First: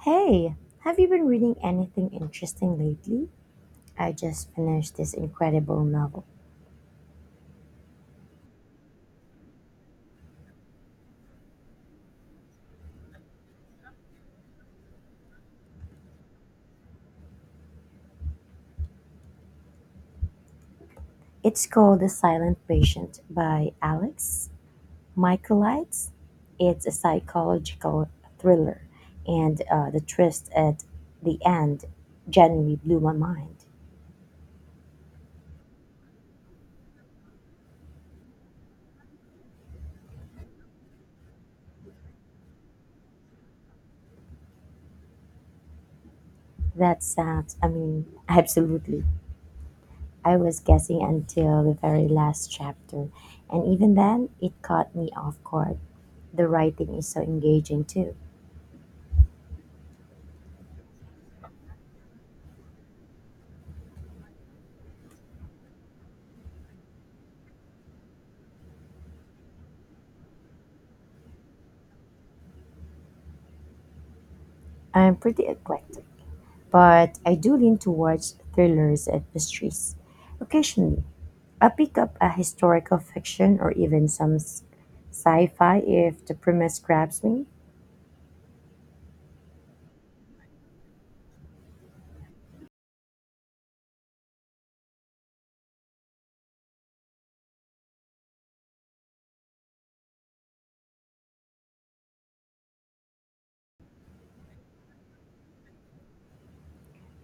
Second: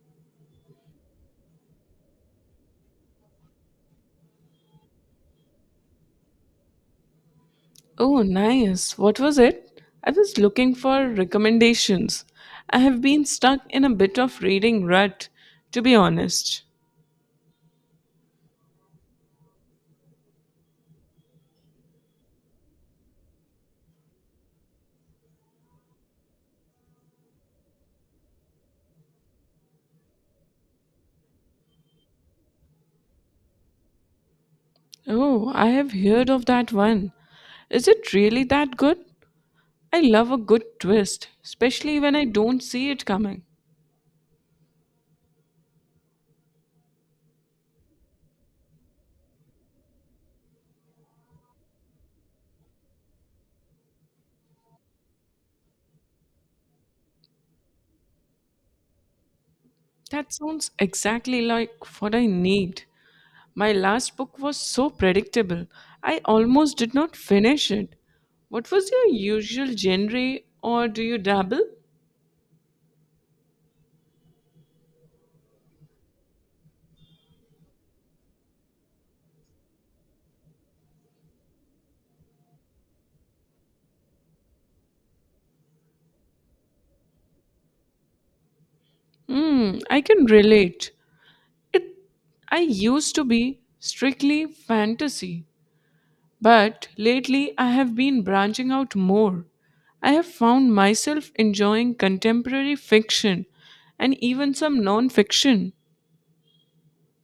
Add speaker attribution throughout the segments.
Speaker 1: Hey, have you been reading anything interesting lately? I just finished this incredible novel.
Speaker 2: Oh, nice. What was it? I was looking for recommendations. I have been stuck in a bit of reading rut, to be honest.
Speaker 1: It's called The Silent Patient by Alex Michaelides. It's a psychological thriller, and the twist at the end genuinely blew my mind.
Speaker 2: Oh, I have heard of that one. Is it really that good? I love a good twist, especially when I don't see it coming.
Speaker 1: That sounds, I mean, absolutely. I was guessing until the very last chapter, and even then, it caught me off guard. The writing is so engaging, too.
Speaker 2: That sounds exactly like what I need. My last book was so predictable, I almost did not finish it. What was your usual genre, or do you dabble?
Speaker 1: I'm pretty eclectic, but I do lean towards thrillers and mysteries. Occasionally, I pick up a historical fiction or even some sci-fi if the premise grabs me.
Speaker 2: Hmm, I can relate. It I used to be strictly fantasy, but lately I have been branching out more. I have found myself enjoying contemporary fiction and even some non-fiction.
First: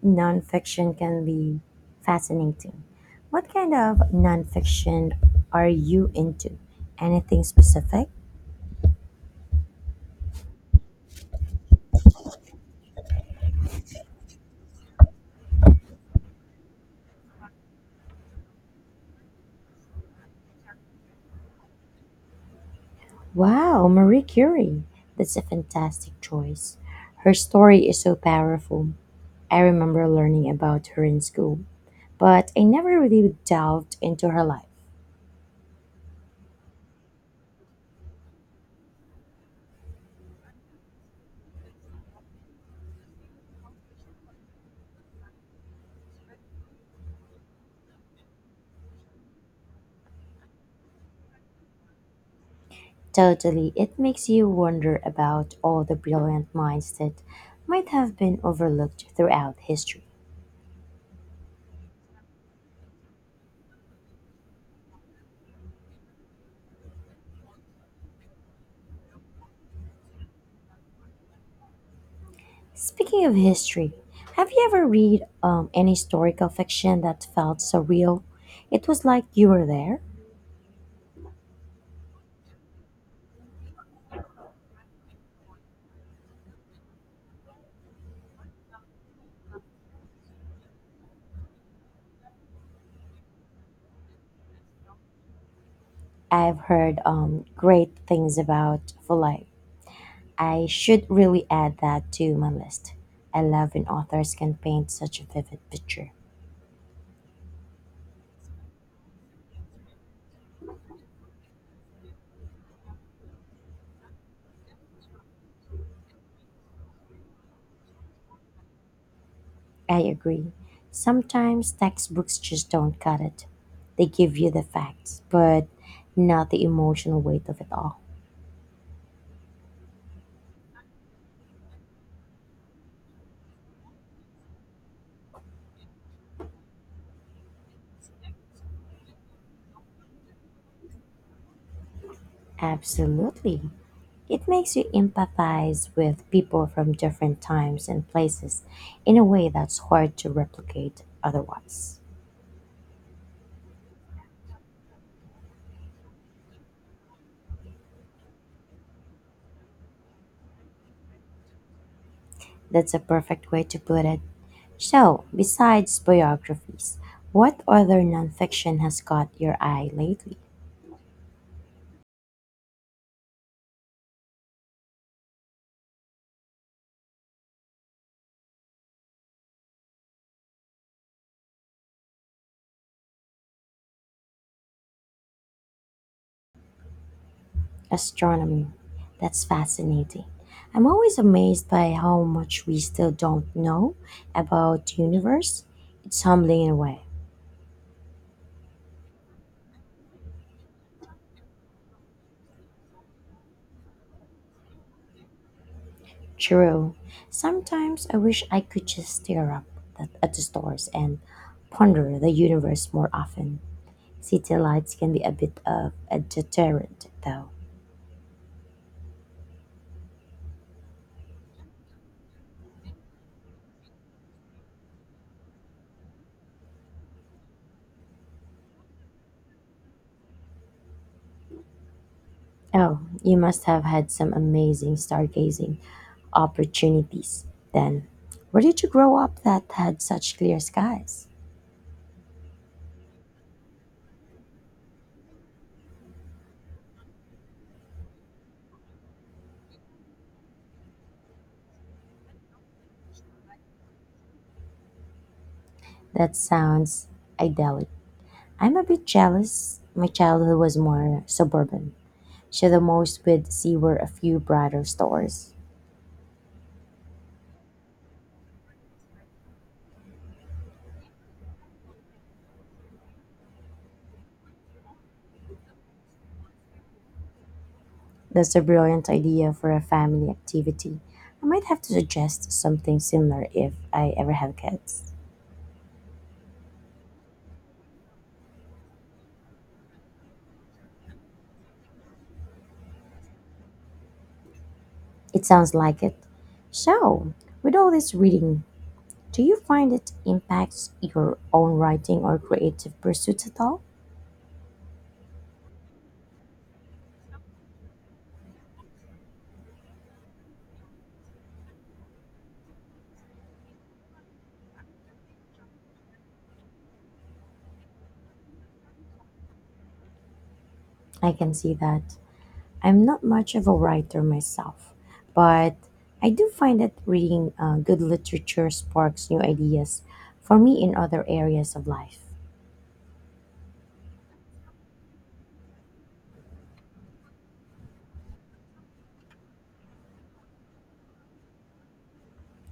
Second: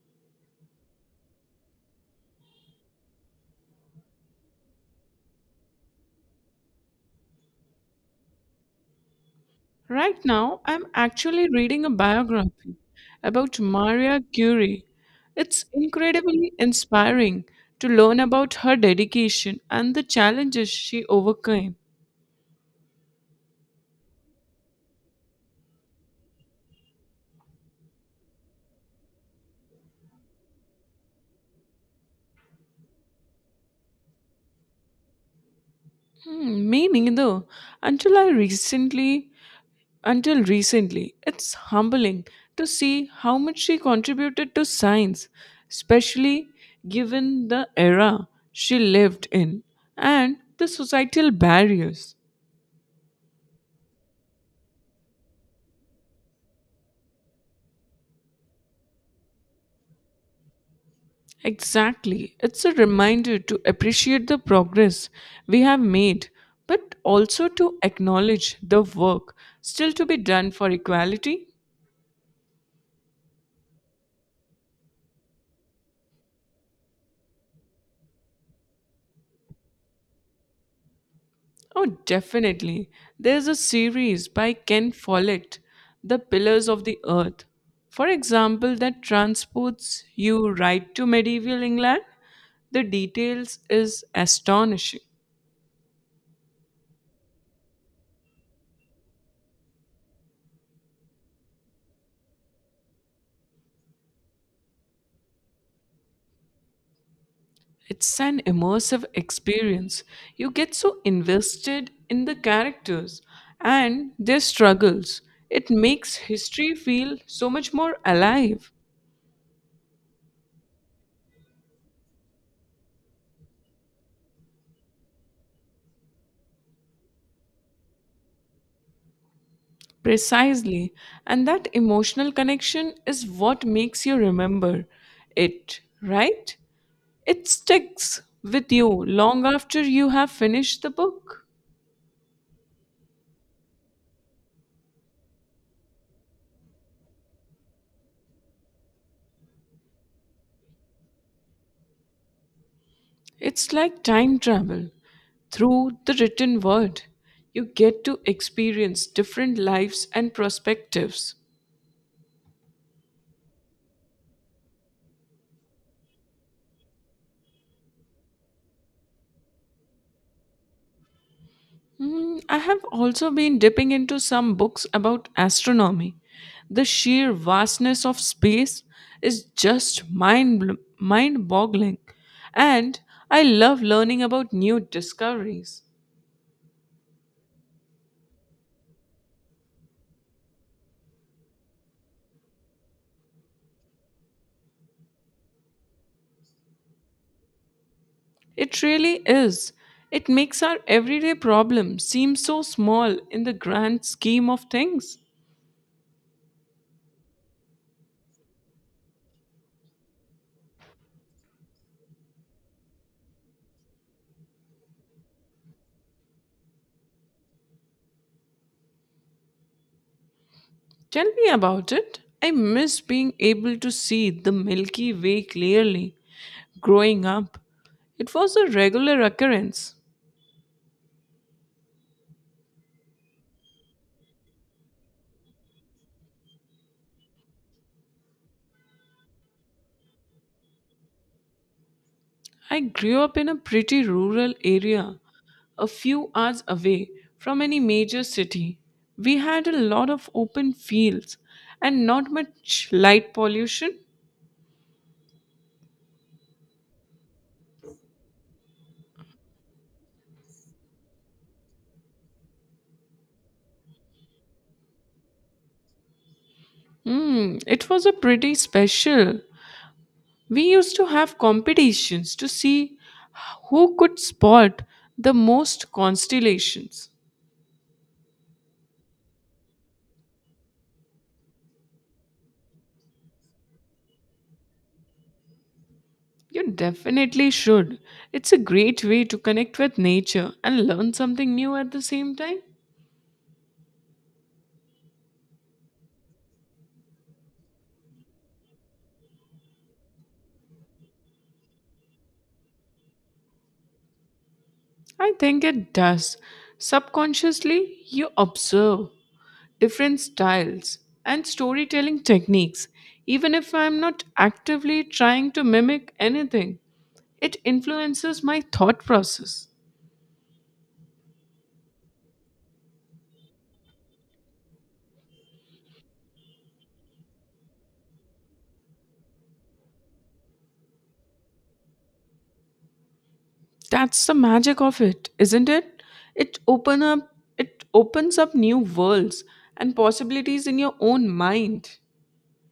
Speaker 1: Nonfiction can be fascinating. What kind of nonfiction are you into? Anything specific?
Speaker 2: Right now, I'm actually reading a biography about Maria Curie. It's incredibly inspiring to learn about her dedication and the challenges she overcame.
Speaker 1: Wow, Marie Curie. That's a fantastic choice. Her story is so powerful. I remember learning about her in school but I never really delved into her life.
Speaker 2: Hmm, me neither. Until I recently, until recently, it's humbling to see how much she contributed to science, especially given the era she lived in and the societal barriers.
Speaker 1: Totally, it makes you wonder about all the brilliant minds that might have been overlooked throughout history.
Speaker 2: Exactly. It's a reminder to appreciate the progress we have made, but also to acknowledge the work still to be done for equality.
Speaker 1: Speaking of history, have you ever read any historical fiction that felt so real? It was like you were there.
Speaker 2: Oh, definitely. There's a series by Ken Follett, The Pillars of the Earth, for example, that transports you right to medieval England. The details is astonishing.
Speaker 1: I've heard great things about Foley. I should really add that to my list. I love when authors can paint such a vivid picture.
Speaker 2: It's an immersive experience. You get so invested in the characters and their struggles. It makes history feel so much more alive.
Speaker 1: I agree. Sometimes textbooks just don't cut it. They give you the facts, but not the emotional weight of it all.
Speaker 2: Precisely. And that emotional connection is what makes you remember it, right? It sticks with you long after you have finished the book.
Speaker 1: Absolutely. It makes you empathize with people from different times and places in a way that's hard to replicate otherwise.
Speaker 2: It's like time travel through the written word. You get to experience different lives and perspectives.
Speaker 1: That's a perfect way to put it. So, besides biographies, what other nonfiction has caught your eye lately?
Speaker 2: Mm, I have also been dipping into some books about astronomy. The sheer vastness of space is just mind boggling, and I love learning about new discoveries.
Speaker 1: Astronomy. That's fascinating. I'm always amazed by how much we still don't know about the universe. It's humbling in a way.
Speaker 2: It really is. It makes our everyday problems seem so small in the grand scheme of things.
Speaker 1: True. Sometimes I wish I could just stare up at the stars and ponder the universe more often. City lights can be a bit of a deterrent, though.
Speaker 2: Tell me about it. I miss being able to see the Milky Way clearly. Growing up, it was a regular occurrence.
Speaker 1: Oh, you must have had some amazing stargazing opportunities then. Where did you grow up that had such clear skies?
Speaker 2: I grew up in a pretty rural area, a few hours away from any major city. We had a lot of open fields and not much light pollution.
Speaker 1: That sounds idyllic. I'm a bit jealous. My childhood was more suburban. So the most we'd see were a few brighter stores.
Speaker 2: Hmm, it was a pretty special. We used to have competitions to see who could spot the most constellations.
Speaker 1: That's a brilliant idea for a family activity. I might have to suggest something similar if I ever have kids.
Speaker 2: You definitely should. It's a great way to connect with nature and learn something new at the same time.
Speaker 1: It sounds like it. So, with all this reading, do you find it impacts your own writing or creative pursuits at all?
Speaker 2: I think it does. Subconsciously, you observe different styles and storytelling techniques, even if I'm not actively trying to mimic anything. It influences my thought process.
Speaker 1: I can see that. I'm not much of a writer myself, but I do find that reading good literature sparks new ideas for me in other areas of life.
Speaker 2: That's the magic of it, isn't it? It open up It opens up new worlds and possibilities in your own mind.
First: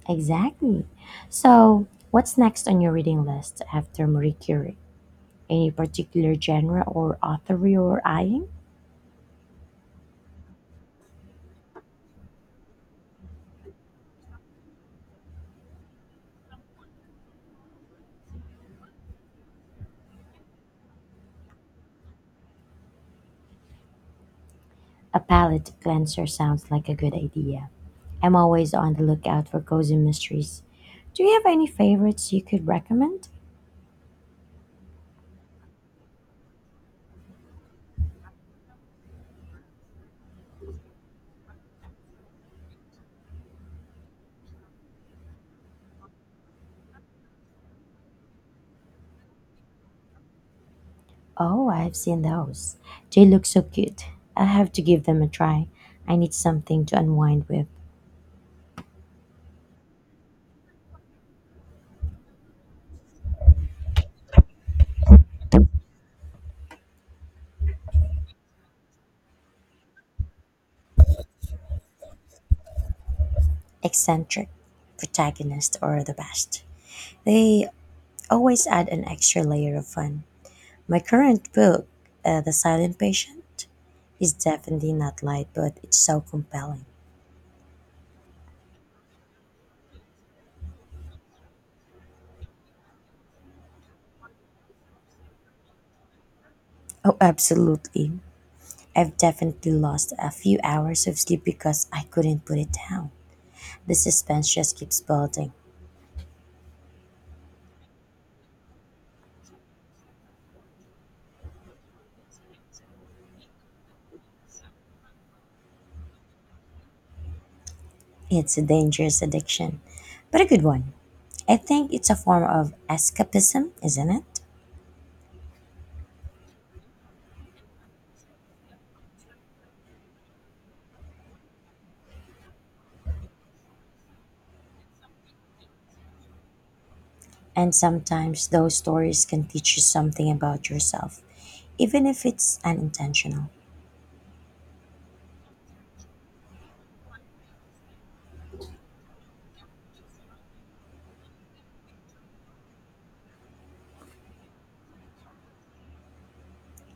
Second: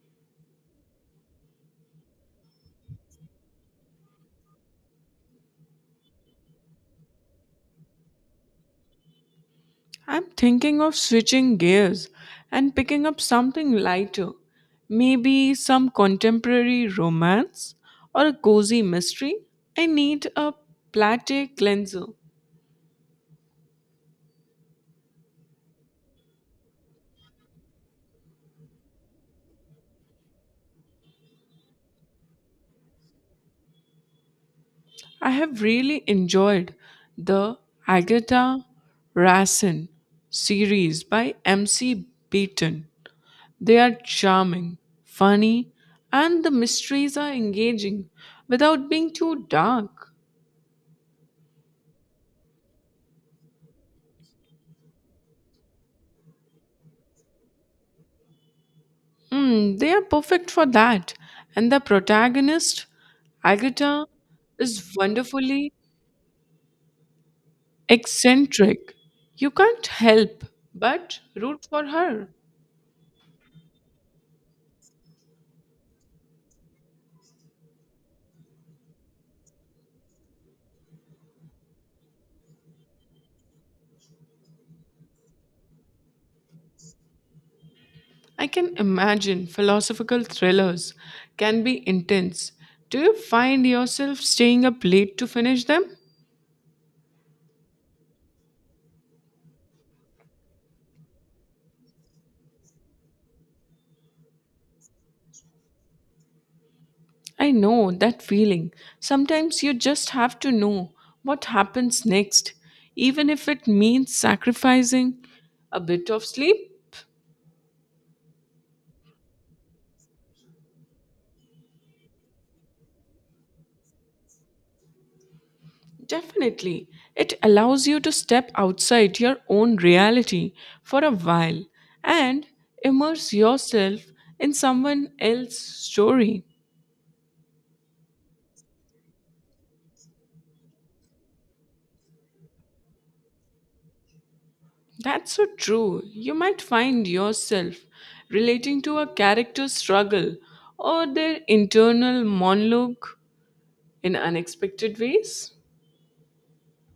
Speaker 1: Exactly. So, what's next on your reading list after Marie Curie? Any particular genre or author you're eyeing?
Speaker 2: I'm thinking of switching gears and picking up something lighter. Maybe some contemporary romance or a cozy mystery. I need a plate cleanser.
Speaker 1: A palette cleanser sounds like a good idea. I'm always on the lookout for cozy mysteries. Do you have any favorites you could recommend?
Speaker 2: I have really enjoyed the Agatha Rassen series by MC Beaton. They are charming, funny, and the mysteries are engaging without being too dark.
Speaker 1: Oh, I've seen those. They look so cute. I have to give them a try. I need something to unwind with.
Speaker 2: Mm, they are perfect for that. And the protagonist, Agatha, is wonderfully eccentric. You can't help but root for her.
Speaker 1: Eccentric, protagonist, or the best. They always add an extra layer of fun. My current book, The Silent Patient, is definitely not light, but it's so compelling.
Speaker 2: I can imagine philosophical thrillers can be intense. Do you find yourself staying up late to finish them?
Speaker 1: Oh, absolutely. I've definitely lost a few hours of sleep because I couldn't put it down. The suspense just keeps building.
Speaker 2: I know that feeling. Sometimes you just have to know what happens next, even if it means sacrificing a bit of sleep.
Speaker 1: It's a dangerous addiction, but a good one. I think it's a form of escapism, isn't it?
Speaker 2: Definitely. It allows you to step outside your own reality for a while and immerse yourself in someone else's story.
Speaker 1: And sometimes those stories can teach you something about yourself, even if it's unintentional.
Speaker 2: That's so true. You might find yourself relating to a character's struggle or their internal monologue in unexpected ways.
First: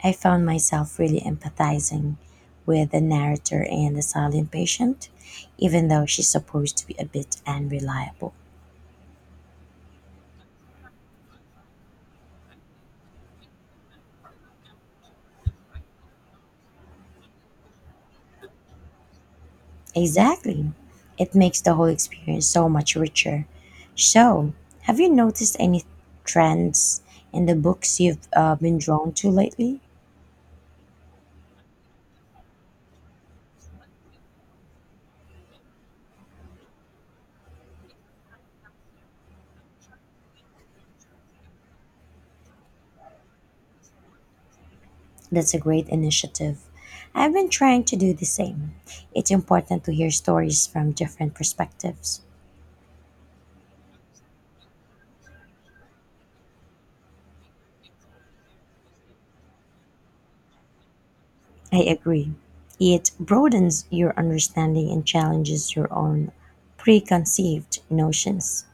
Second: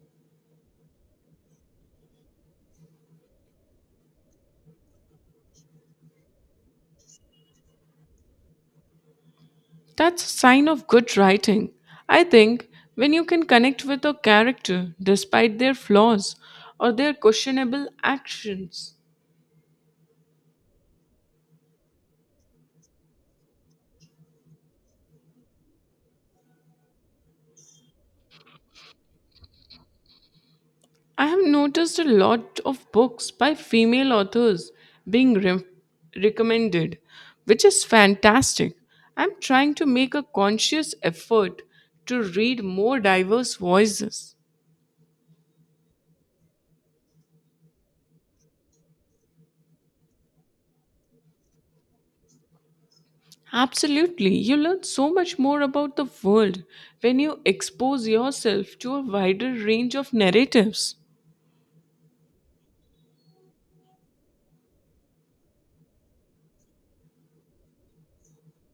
Speaker 1: I found myself really empathizing with the narrator and the silent patient, even though she's supposed to be a bit unreliable.
Speaker 2: That's a sign of good writing. I think when you can connect with a character despite their flaws or their questionable actions.
Speaker 1: Exactly. It makes the whole experience so much richer. So, have you noticed any trends in the books you've been drawn to lately?
Speaker 2: I have noticed a lot of books by female authors being recommended, which is fantastic. I'm trying to make a conscious effort to read more diverse voices.
Speaker 1: That's a great initiative. I've been trying to do the same. It's important to hear stories from different perspectives.
Speaker 2: Absolutely. You learn so much more about the world when you expose yourself to a wider range of narratives.
Speaker 1: I agree. It broadens your understanding and challenges your own preconceived notions.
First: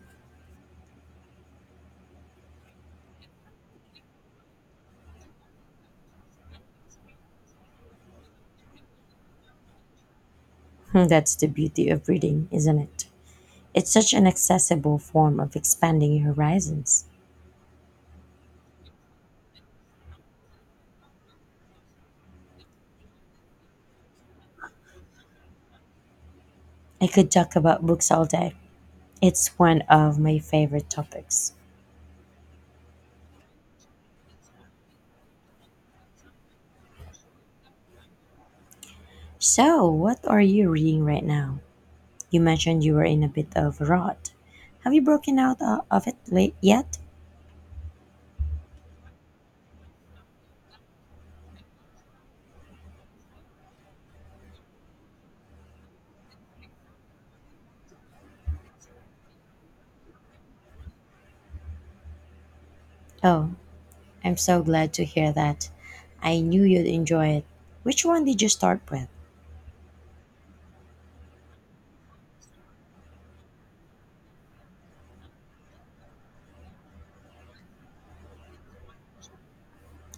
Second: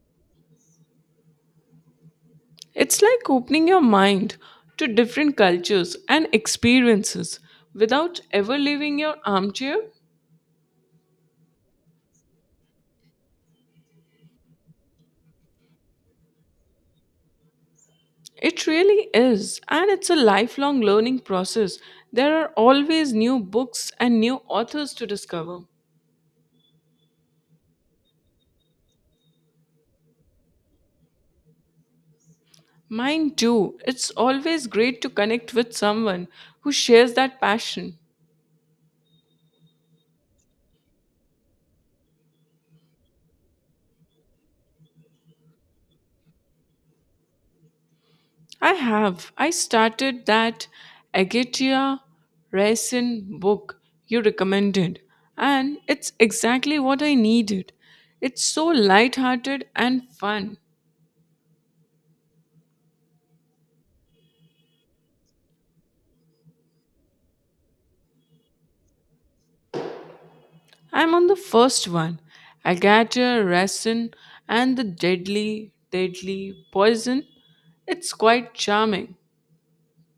Speaker 2: It's like opening your mind to different cultures and experiences without ever leaving your armchair.
Speaker 1: That's the beauty of reading, isn't it? It's such an accessible form of expanding your horizons.
Speaker 2: It really is, and it's a lifelong learning process. There are always new books and new authors to discover.
Speaker 1: I could talk about books all day. It's one of my favorite topics.
Speaker 2: Mine too. It's always great to connect with someone who shares that passion.
Speaker 1: So, what are you reading right now? You mentioned you were in a bit of a rut. Have you broken out of it late yet?
Speaker 2: I have. I started that Agatia Raisin book you recommended, and it's exactly what I needed. It's so light-hearted and fun.
Speaker 1: Oh, I'm so glad to hear that. I knew you'd enjoy it. Which one did you start with?
Speaker 2: I'm on the first one, Agatha Raisin and the Deadly, Deadly Poison. It's quite charming.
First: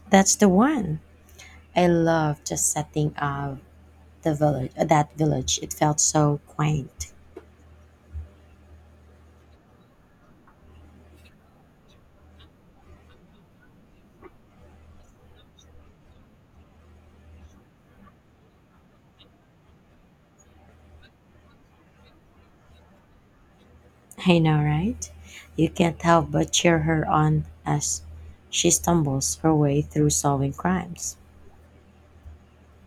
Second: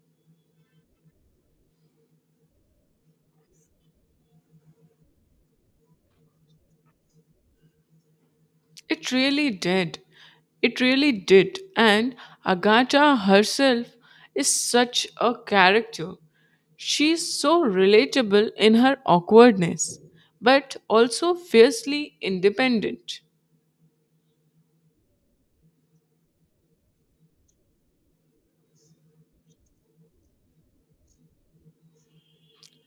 Speaker 1: That's the one. I loved the setting of that village. It felt so quaint.
Speaker 2: It really did. It really did. And Agatha herself is such a character. She's so relatable in her awkwardness, but also fiercely independent.
Speaker 1: I know, right? You can't help but cheer her on as she stumbles her way through solving crimes.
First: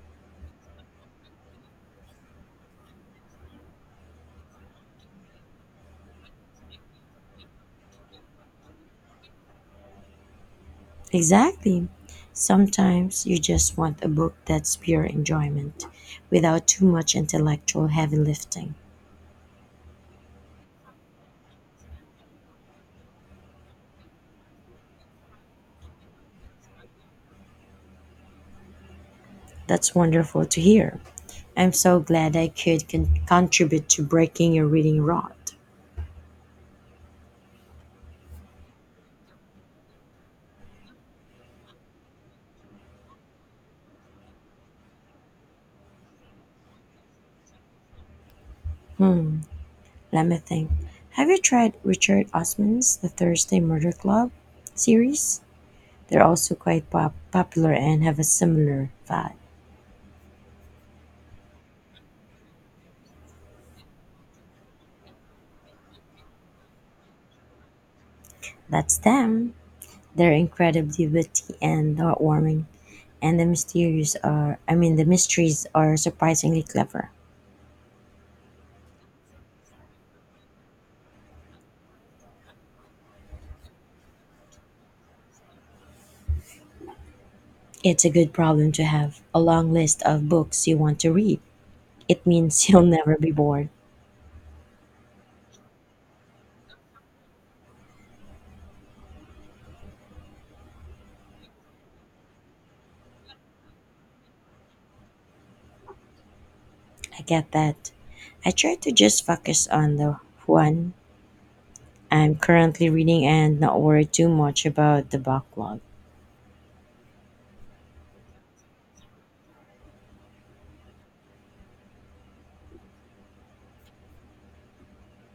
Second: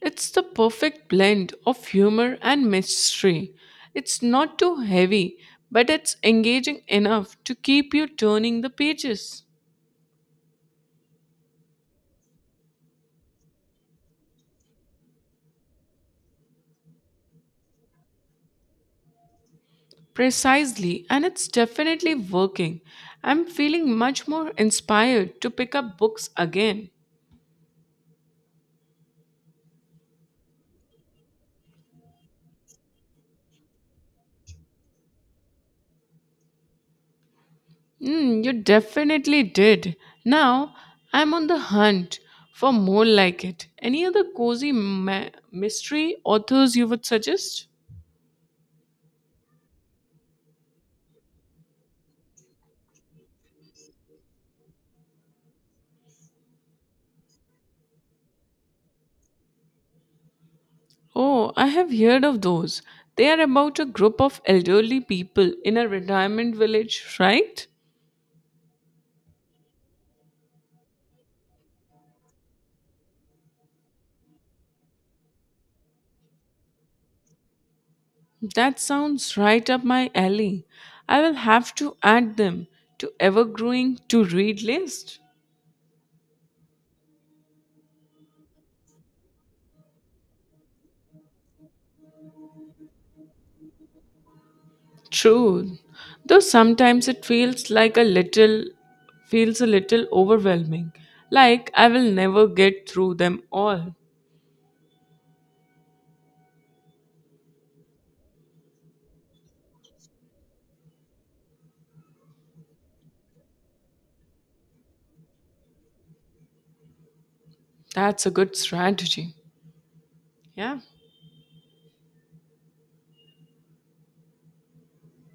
Speaker 2: It's the perfect blend of humor and mystery. It's not too heavy, but it's engaging enough to keep you turning the pages.
Speaker 1: Exactly. Sometimes you just want a book that's pure enjoyment without too much intellectual heavy lifting.
Speaker 2: Precisely, and it's definitely working. I'm feeling much more inspired to pick up books again.
Speaker 1: That's wonderful to hear. I'm so glad I could contribute to breaking your reading rot.
Speaker 2: Hmm, you definitely did. Now I'm on the hunt for more like it. Any other cozy mystery authors you would suggest?
Speaker 1: Let me think. Have you tried Richard Osman's The Thursday Murder Club series? They're also quite popular and have a similar vibe.
Speaker 2: Oh, I have heard of those. They are about a group of elderly people in a retirement village, right?
Speaker 1: That's them. They're incredibly witty and heartwarming, and the mysteries are I mean the mysteries are surprisingly clever.
Speaker 2: That sounds right up my alley. I will have to add them to ever growing to read list.
Speaker 1: It's a good problem to have a long list of books you want to read. It means you'll never be bored.
Speaker 2: True, though sometimes it feels like a little feels a little overwhelming, like I will never get through them all.
Speaker 1: I get that. I try to just focus on the one I'm currently reading and not worry too much about the backlog.
Speaker 2: That's a good strategy. Yeah.